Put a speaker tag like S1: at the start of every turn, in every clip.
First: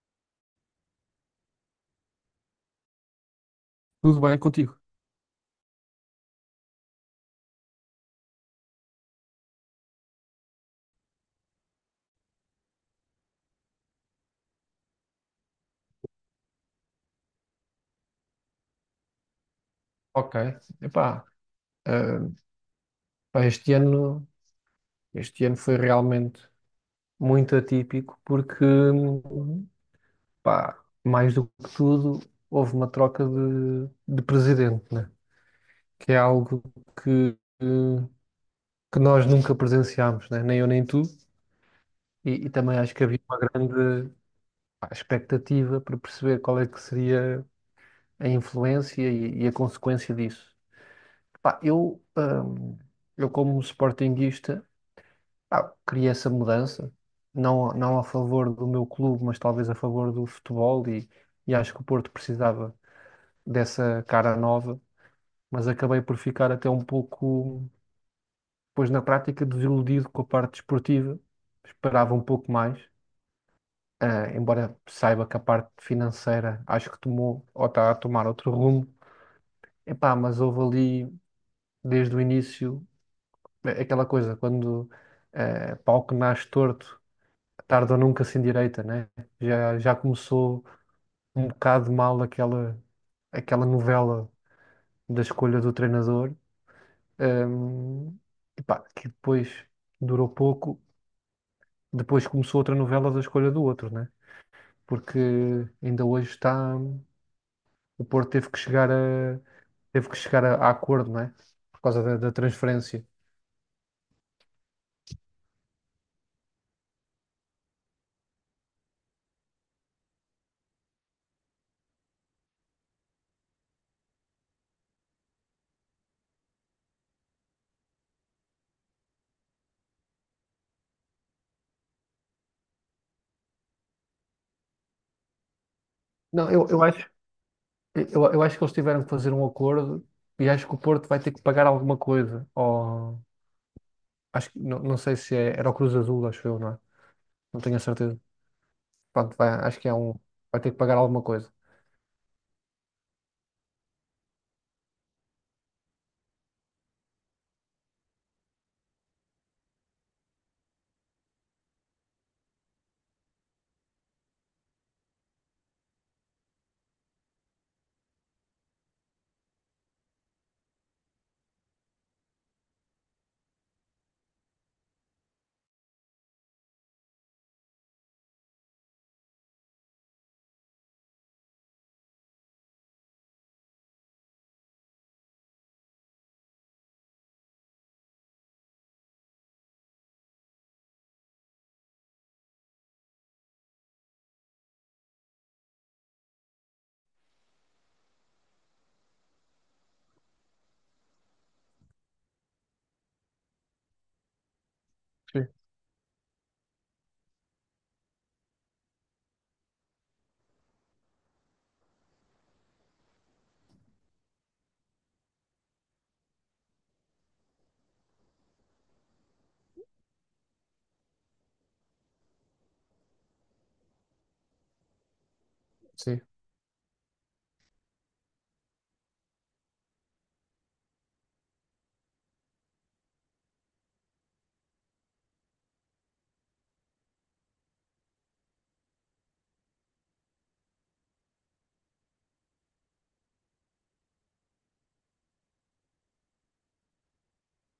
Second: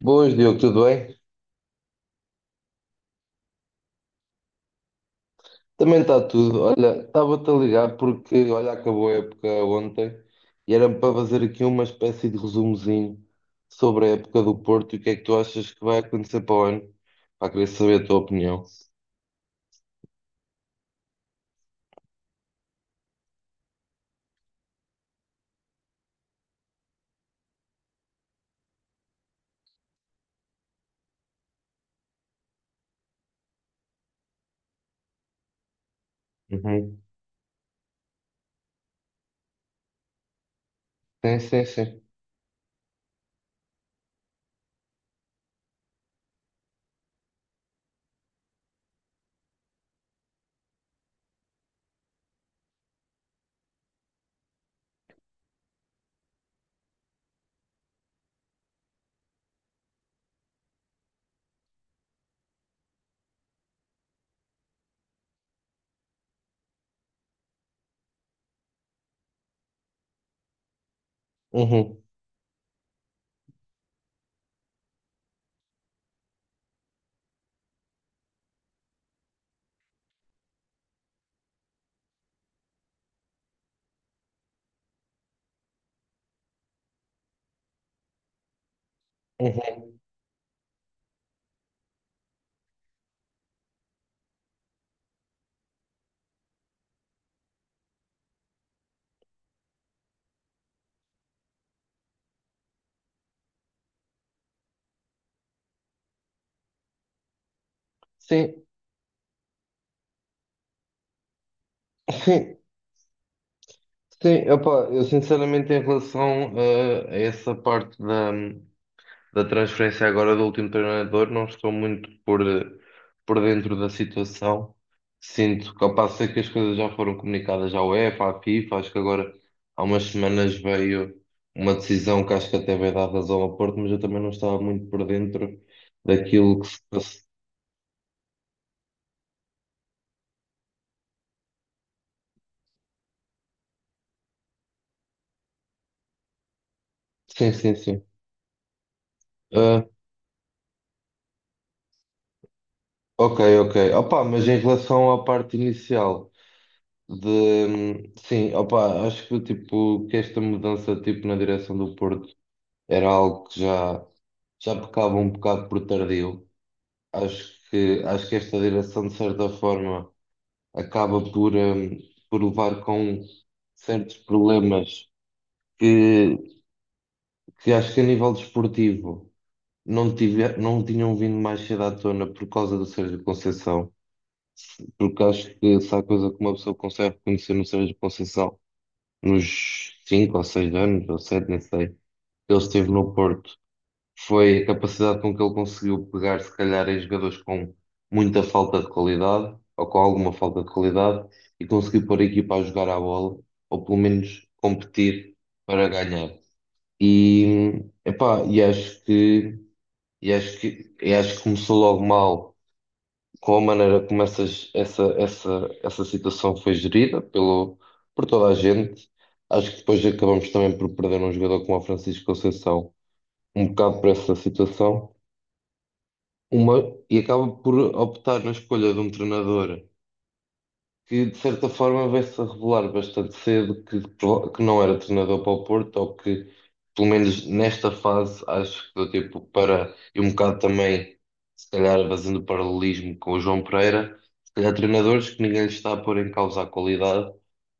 S1: Boas, Diogo, tudo bem?
S2: Tudo bem contigo?
S1: Também está tudo. Olha, estava-te a ligar porque, olha, acabou a época ontem e era para fazer aqui uma espécie de resumozinho sobre a época do Porto e o que é que tu achas que vai acontecer para o ano. Para querer saber a tua opinião.
S2: Ok. Epá, ah, pá, este ano foi realmente muito atípico porque, pá, mais do que tudo, houve uma troca de presidente, né? Que é algo
S1: Uhum.
S2: que, que nós nunca presenciámos, né? Nem eu nem tu.
S1: Sim, sim, sim.
S2: E também acho que havia uma grande, pá, expectativa para perceber qual é que seria a influência e a consequência disso. Pá, eu como sportinguista queria essa mudança, não, não a favor do meu clube, mas talvez a favor do futebol e acho que o Porto precisava dessa cara nova, mas acabei por ficar até um pouco, pois na prática, desiludido com a parte desportiva,
S1: Uhum.
S2: esperava um pouco mais, embora saiba que a parte financeira acho que tomou, ou está a tomar outro rumo, epá, mas houve ali desde o início aquela coisa, quando pau que nasce torto tarde ou nunca sem direita, né? Já
S1: Uhum.
S2: começou um bocado mal aquela novela da escolha do treinador. hum, Epá, que depois durou pouco, depois começou outra novela da escolha do outro, né? Porque ainda hoje está. O Porto
S1: Sim,
S2: teve que chegar a acordo, né? Por causa da
S1: sim,
S2: transferência.
S1: sim. Opa, eu sinceramente em relação a essa parte da, transferência agora do último treinador, não estou muito por dentro da situação. Sinto que ao passo sei que as coisas já foram comunicadas à UEFA, à FIFA, acho que agora há umas semanas veio uma decisão que acho que até vai dar razão ao Porto, mas eu também não estava muito por dentro
S2: Não,
S1: daquilo que
S2: eu,
S1: se
S2: eu acho,
S1: passa.
S2: eu, eu acho que eles tiveram que fazer um acordo e acho que o Porto vai ter que pagar alguma coisa. Acho que não, não sei se é, era o Cruz Azul, acho eu, não é?
S1: Sim,
S2: Não tenho
S1: sim,
S2: a
S1: sim.
S2: certeza. Pronto, vai, acho
S1: Ah,
S2: que é um. Vai ter que pagar alguma coisa.
S1: ok, ok. Opa, mas em relação à parte inicial de sim, opa, acho que tipo que esta mudança tipo na direção do Porto era algo que já pecava um bocado por tardio. Acho que esta direção, de certa forma, acaba por levar com certos problemas que, que acho que a nível desportivo não tinham vindo mais cedo à tona por causa do Sérgio Conceição, porque acho que se há coisa que uma pessoa consegue reconhecer no Sérgio Conceição nos 5 ou 6 anos, ou 7 nem sei, que ele esteve no Porto foi a capacidade com que ele conseguiu pegar, se calhar, em jogadores com muita falta de qualidade, ou com alguma falta de qualidade, e conseguiu pôr a equipa a jogar à bola, ou pelo menos competir
S2: Sim,
S1: para ganhar. E, epá, e acho que começou logo mal com a maneira como essa situação foi gerida por toda a gente. Acho que depois acabamos também por perder um jogador como o Francisco Conceição, um bocado por essa situação.
S2: sim.
S1: E acaba por optar na escolha de um treinador que, de certa forma, vai-se a revelar bastante cedo que não era treinador para o Porto, ou que, pelo menos nesta fase, acho que deu tempo para, e um bocado também, se calhar, fazendo paralelismo com o João Pereira, se calhar treinadores que ninguém lhes está a pôr em causa a qualidade,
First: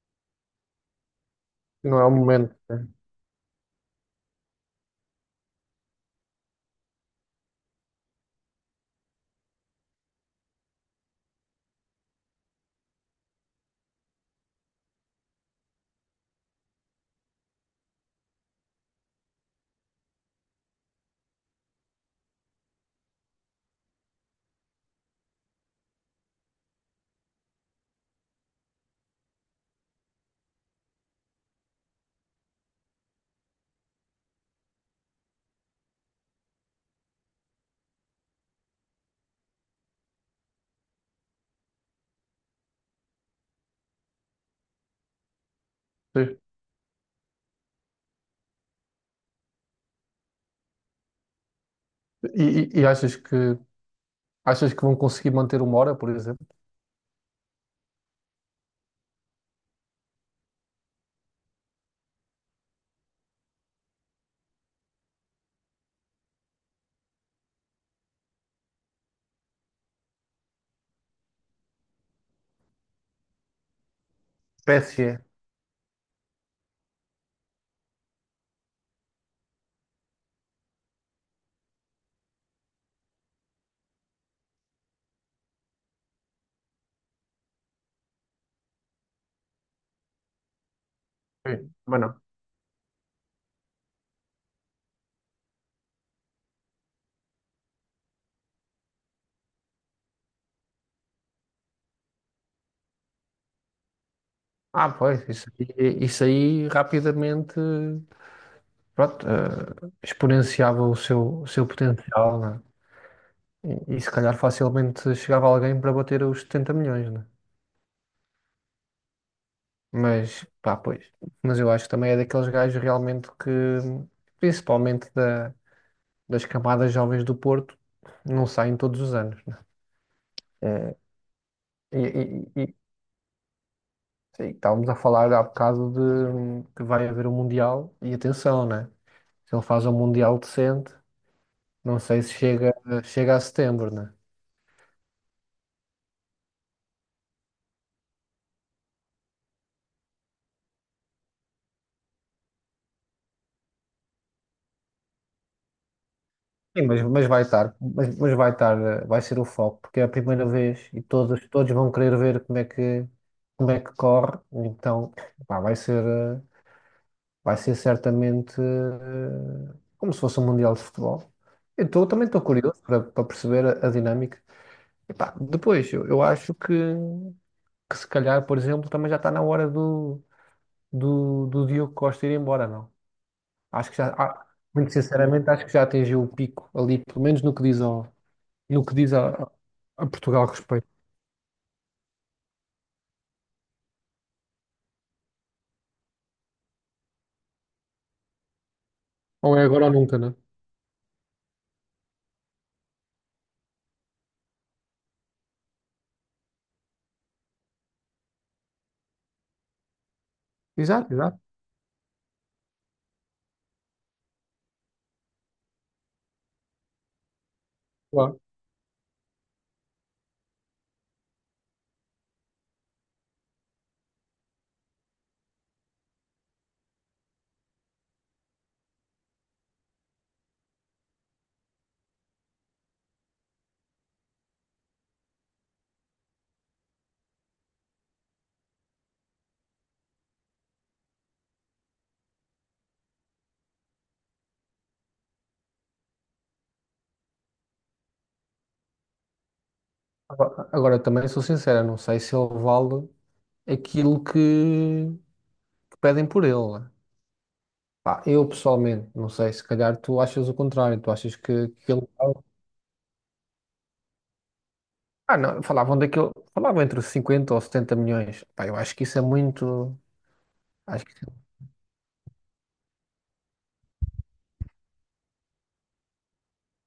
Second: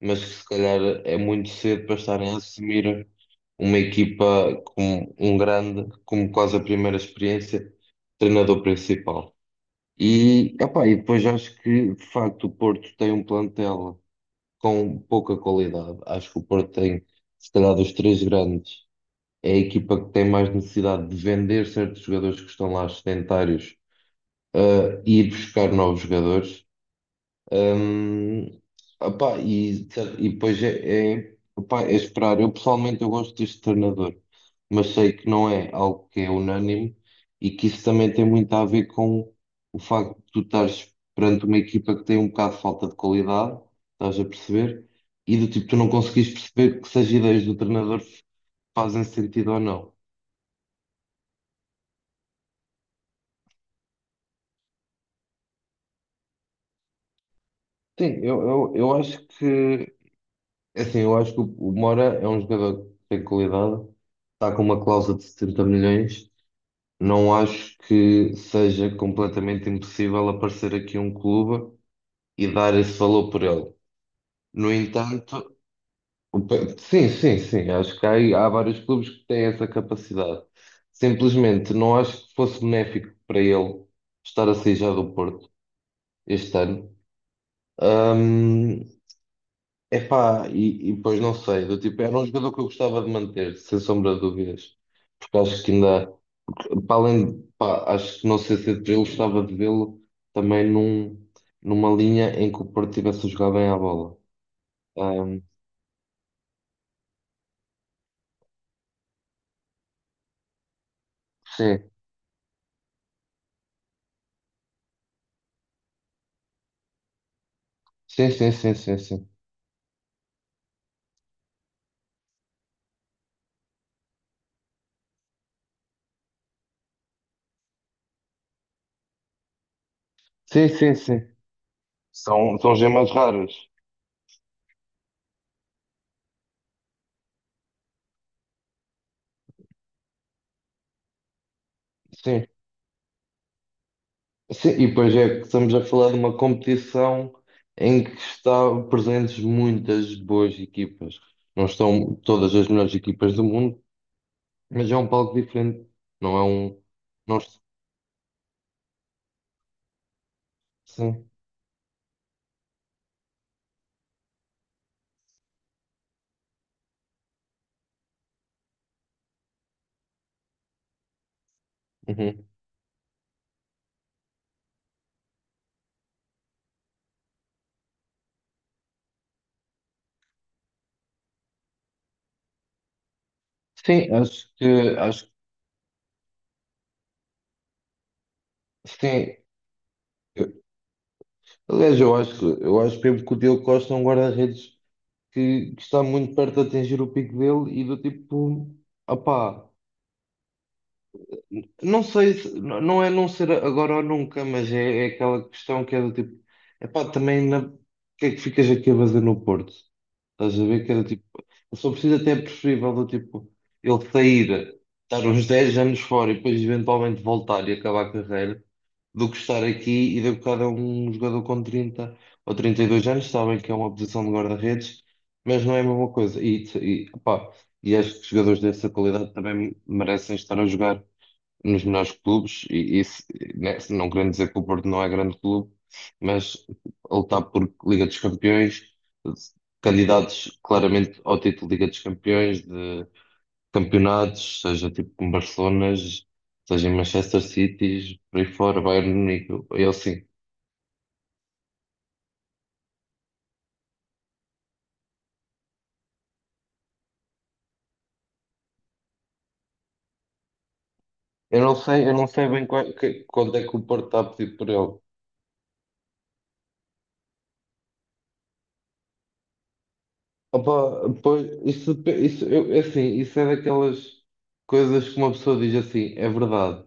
S1: mas que, se calhar, é muito cedo para
S2: Não é o
S1: estarem a
S2: momento, né?
S1: assumir uma equipa com um grande, como quase a primeira experiência, treinador principal. E, epá, e depois acho que, de facto, o Porto tem um plantel com pouca qualidade. Acho que o Porto tem, se calhar, dos três grandes, é a equipa que tem mais necessidade de vender certos jogadores que estão lá sedentários, e ir buscar novos jogadores. Hum, opá, e depois opá, é esperar. Eu pessoalmente eu gosto deste treinador, mas sei que não é algo que é unânime e que isso também tem muito a ver com o facto de tu estares perante uma equipa que tem um bocado de falta de qualidade, estás a perceber? E do tipo, tu não conseguires
S2: Sim.
S1: perceber que se as ideias do treinador fazem sentido ou não.
S2: E achas que vão conseguir manter uma hora, por exemplo?
S1: Sim, eu acho que é assim, eu acho que o Mora é um jogador que tem qualidade, está com uma cláusula de 70 milhões. Não acho que seja completamente impossível aparecer aqui um clube e dar esse valor por ele. No
S2: PSG.
S1: entanto, sim, sim, sim, acho que há vários clubes que têm essa capacidade. Simplesmente não acho que fosse benéfico para ele estar a sair já do Porto este ano. Epá, e pois não sei,
S2: Sim,
S1: do tipo,
S2: mas
S1: era
S2: não.
S1: um jogador que eu gostava de manter, sem sombra de dúvidas, porque acho que ainda, para além de, pá, acho que não sei se eu gostava de vê-lo também numa linha em que o Porto tivesse a jogar bem à bola.
S2: Ah, pois,
S1: Ahm,
S2: isso aí rapidamente pronto, exponenciava o seu
S1: sim,
S2: potencial, né? E se calhar facilmente chegava alguém para bater os 70 milhões, né?
S1: sim, sim, sim, sim, sim,
S2: Mas, pá, pois. Mas eu acho que também é daqueles gajos realmente que, principalmente da, das camadas jovens do Porto, não saem todos os anos, né?
S1: sim, sim,
S2: É,
S1: sim,
S2: e, e-
S1: são
S2: e-
S1: gemas raras,
S2: sim, estávamos a falar há bocado de que vai haver um Mundial, e atenção, né? Se ele faz um Mundial decente, não sei se
S1: sim,
S2: chega, a setembro, né?
S1: sim, e pois é que estamos a falar de uma competição em que estão presentes muitas boas equipas. Não estão todas as melhores equipas do mundo, mas é um palco diferente, não é um.
S2: Sim, mas, mas
S1: Não,
S2: vai estar, mas, mas vai estar, vai ser o foco, porque é a primeira vez e
S1: sim.
S2: todos vão querer ver como é que corre, então, pá, vai ser certamente como se fosse um Mundial de Futebol. Eu também estou
S1: Uhum.
S2: curioso para perceber a dinâmica. Epá, depois, eu acho que se calhar, por exemplo, também já está na hora do Diogo Costa ir embora, não? Acho que já,
S1: Sim,
S2: muito
S1: acho que
S2: sinceramente, acho que já atingiu o pico ali, pelo menos no que diz, no que diz a,
S1: sim.
S2: a Portugal a
S1: Eu-
S2: respeito.
S1: Aliás, eu acho mesmo que o Diogo Costa é um guarda-redes que está muito perto de atingir o pico dele e do tipo,
S2: Ou é
S1: opá,
S2: agora ou nunca, não é?
S1: não sei se não é não ser agora ou nunca, mas é aquela questão que é do tipo, epá, também o que é que ficas aqui a fazer no Porto? Estás a ver que era
S2: Exato,
S1: tipo.
S2: exato.
S1: Eu só preciso até preferível do tipo ele sair, estar uns 10 anos fora e depois eventualmente voltar e acabar a
S2: Claro.
S1: carreira, do que estar aqui e de bocado é um jogador com 30 ou 32 anos, sabem que é uma posição de guarda-redes, mas não é a mesma coisa. E, pá, e acho que jogadores dessa qualidade também merecem estar a jogar nos melhores clubes, e isso, né, não querendo dizer que o Porto não é grande clube, mas a lutar por Liga dos Campeões, candidatos claramente ao título de Liga dos Campeões, de campeonatos, seja tipo com Barcelonas, seja em Manchester City, por aí fora, Bayern de Munique, eu sim.
S2: Agora também sou sincero, não sei se ele vale aquilo que pedem por ele, né? Pá, eu pessoalmente, não sei, se calhar tu achas o contrário, tu achas que, que ele...
S1: Eu não sei bem quando é que o Porto está a pedir por ele.
S2: Ah, não, falavam entre 50 ou 70 milhões. Pá, eu acho que isso é muito... Acho que...
S1: Opa, pois, isso, é assim, isso é daquelas coisas que uma pessoa diz assim, é verdade.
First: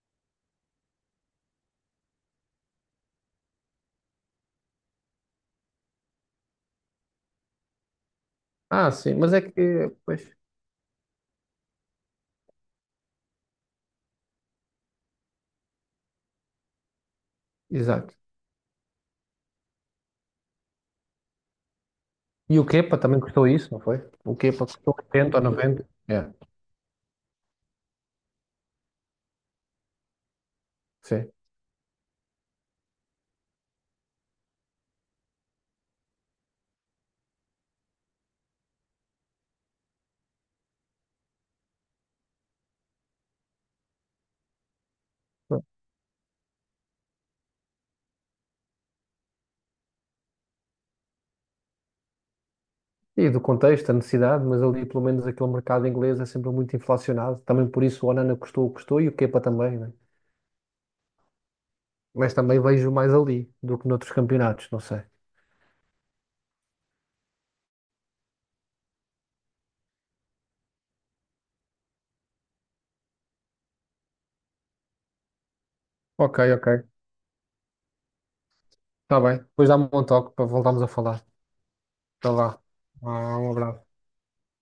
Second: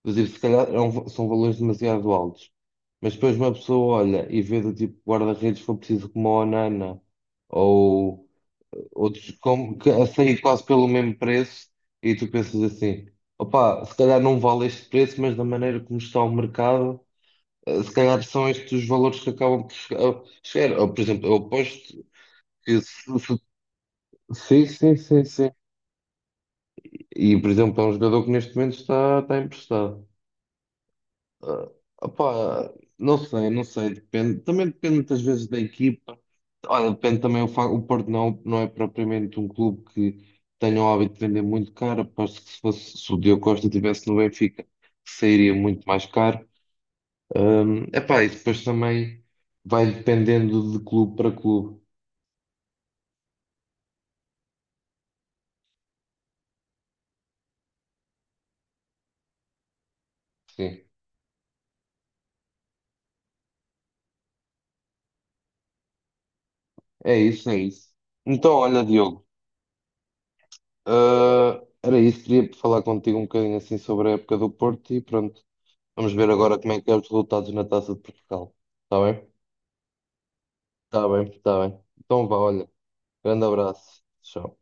S1: Inclusive, se calhar são valores demasiado altos. Mas depois uma pessoa olha e vê do tipo guarda-redes, se for preciso, como a Onana ou
S2: Ah, sim,
S1: outros
S2: mas é
S1: como, que
S2: que...
S1: a
S2: Pois,
S1: sair quase pelo mesmo preço, e tu pensas assim: opá, se calhar não vale este preço, mas da maneira como está o mercado, se
S2: exato.
S1: calhar são estes os valores que acabam por chegar. Ou, por exemplo, eu aposto
S2: E o
S1: que
S2: Kepa também
S1: se-
S2: custou isso, não foi? O
S1: sim,
S2: Kepa custou
S1: sim, sim,
S2: 80 ou
S1: sim.
S2: 90. É,
S1: E, por exemplo, é um jogador que neste momento está emprestado.
S2: sim.
S1: Ah, opá, não sei, não sei, depende. Também depende muitas vezes da equipa. Olha, depende também o Porto não é propriamente um clube que tenha o hábito de vender muito caro. Aposto que se fosse, se o Diogo Costa estivesse no Benfica, sairia muito mais caro. Epá, e depois também vai dependendo de clube para clube.
S2: E do contexto, a necessidade, mas ali pelo menos aquele mercado inglês é sempre muito inflacionado. Também por isso o Onana custou o que custou e o Kepa também, né?
S1: Sim,
S2: Mas também vejo mais ali do que noutros campeonatos, não sei.
S1: é isso, é isso. Então, olha, Diogo, era isso, queria falar contigo um bocadinho assim sobre a época do Porto e pronto. Vamos ver
S2: Ok,
S1: agora como é
S2: ok.
S1: que é os resultados na Taça de Portugal. Está
S2: Está
S1: bem?
S2: bem. Depois dá-me um toque para voltarmos a
S1: Está
S2: falar.
S1: bem, está bem. Então
S2: Até
S1: vá,
S2: lá.
S1: olha.
S2: Ah,
S1: Grande
S2: um abraço.
S1: abraço. Tchau.